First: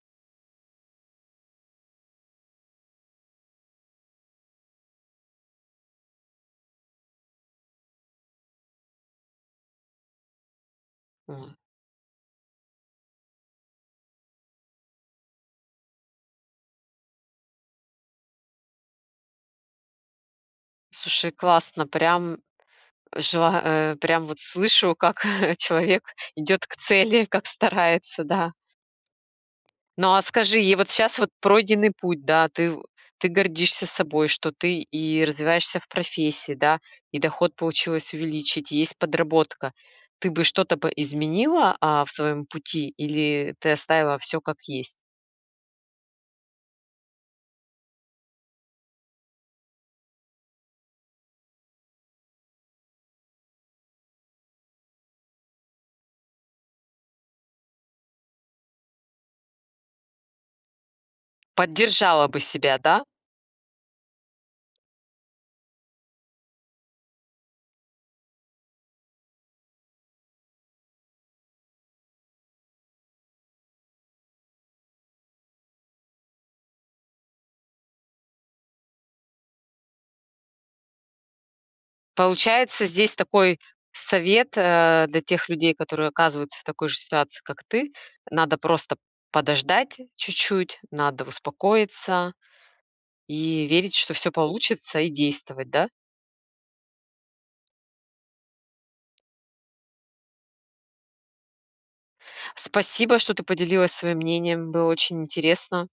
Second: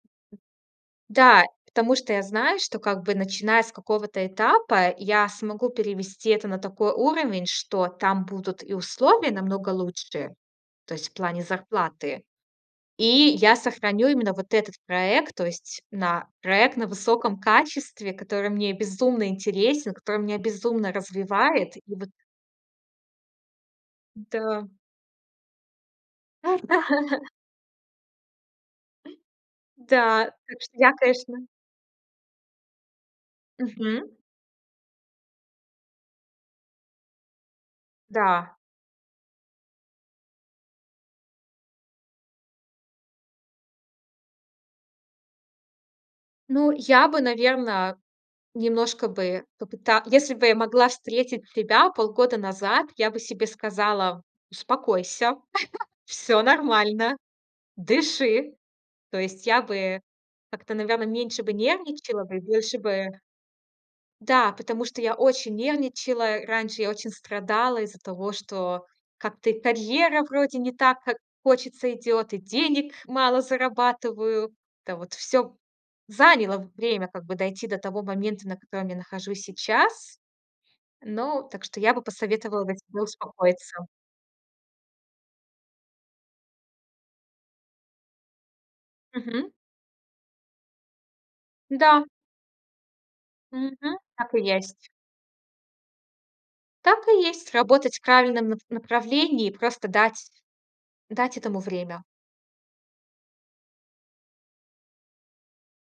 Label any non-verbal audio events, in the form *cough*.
Да, потому что я знаю, что, как бы, начиная с какого-то этапа, я смогу перевести это на такой уровень, что там будут и условия намного лучше, то есть в плане М. зарплаты. И я сохраню именно вот этот проект. То есть на проект на высоком качестве, который мне безумно интересен, который меня безумно Слушай, развивает. И классно, вот прям жела а, прям вот М-да. слышу, как, э, человек идёт к Да. цели, как старается, да. Ну, а Да. Так скажи, и что вот я, сейчас вот конечно пройденный путь, да, ты в ты гордишься Мгм. собой, что ты и развиваешься в профессии, да, и доход получилось Да. увеличить, есть подработка. Ты бы что-то бы изменила, а, в своём пути или ты оставила всё как есть? Ну, я бы, наверно, немножко бы попыта если бы я могла встретить тебя полгода назад, я бы себе сказала: "Успокойся. *chuckles* Всё нормально. Дыши". То есть я бы как-то, наверное, меньше бы нервничала Поддержала бы, бы и себя, больше да? бы Да, потому что я очень нервничала. Раньше я очень страдала из-за того, что как-то и карьера вроде не так, как хочется, идет, и денег мало зарабатываю. Это вот всё заняло время, как бы дойти до того момента, на котором я нахожусь сейчас. Но Так что я бы посоветовала бы Получается, тебе здесь такой успокоиться. совет, э, для тех людей, которые оказываются в такой же ситуации, как ты. Надо просто Мгм. подождать чуть-чуть, надо Да. успокоиться и верить, Мгм. что всё Так и есть. получится, и действовать, да? Так и есть. Работать в правильном нап направлении и просто дать дать этому время. Спасибо, что ты поделилась своим мнением, было очень интересно.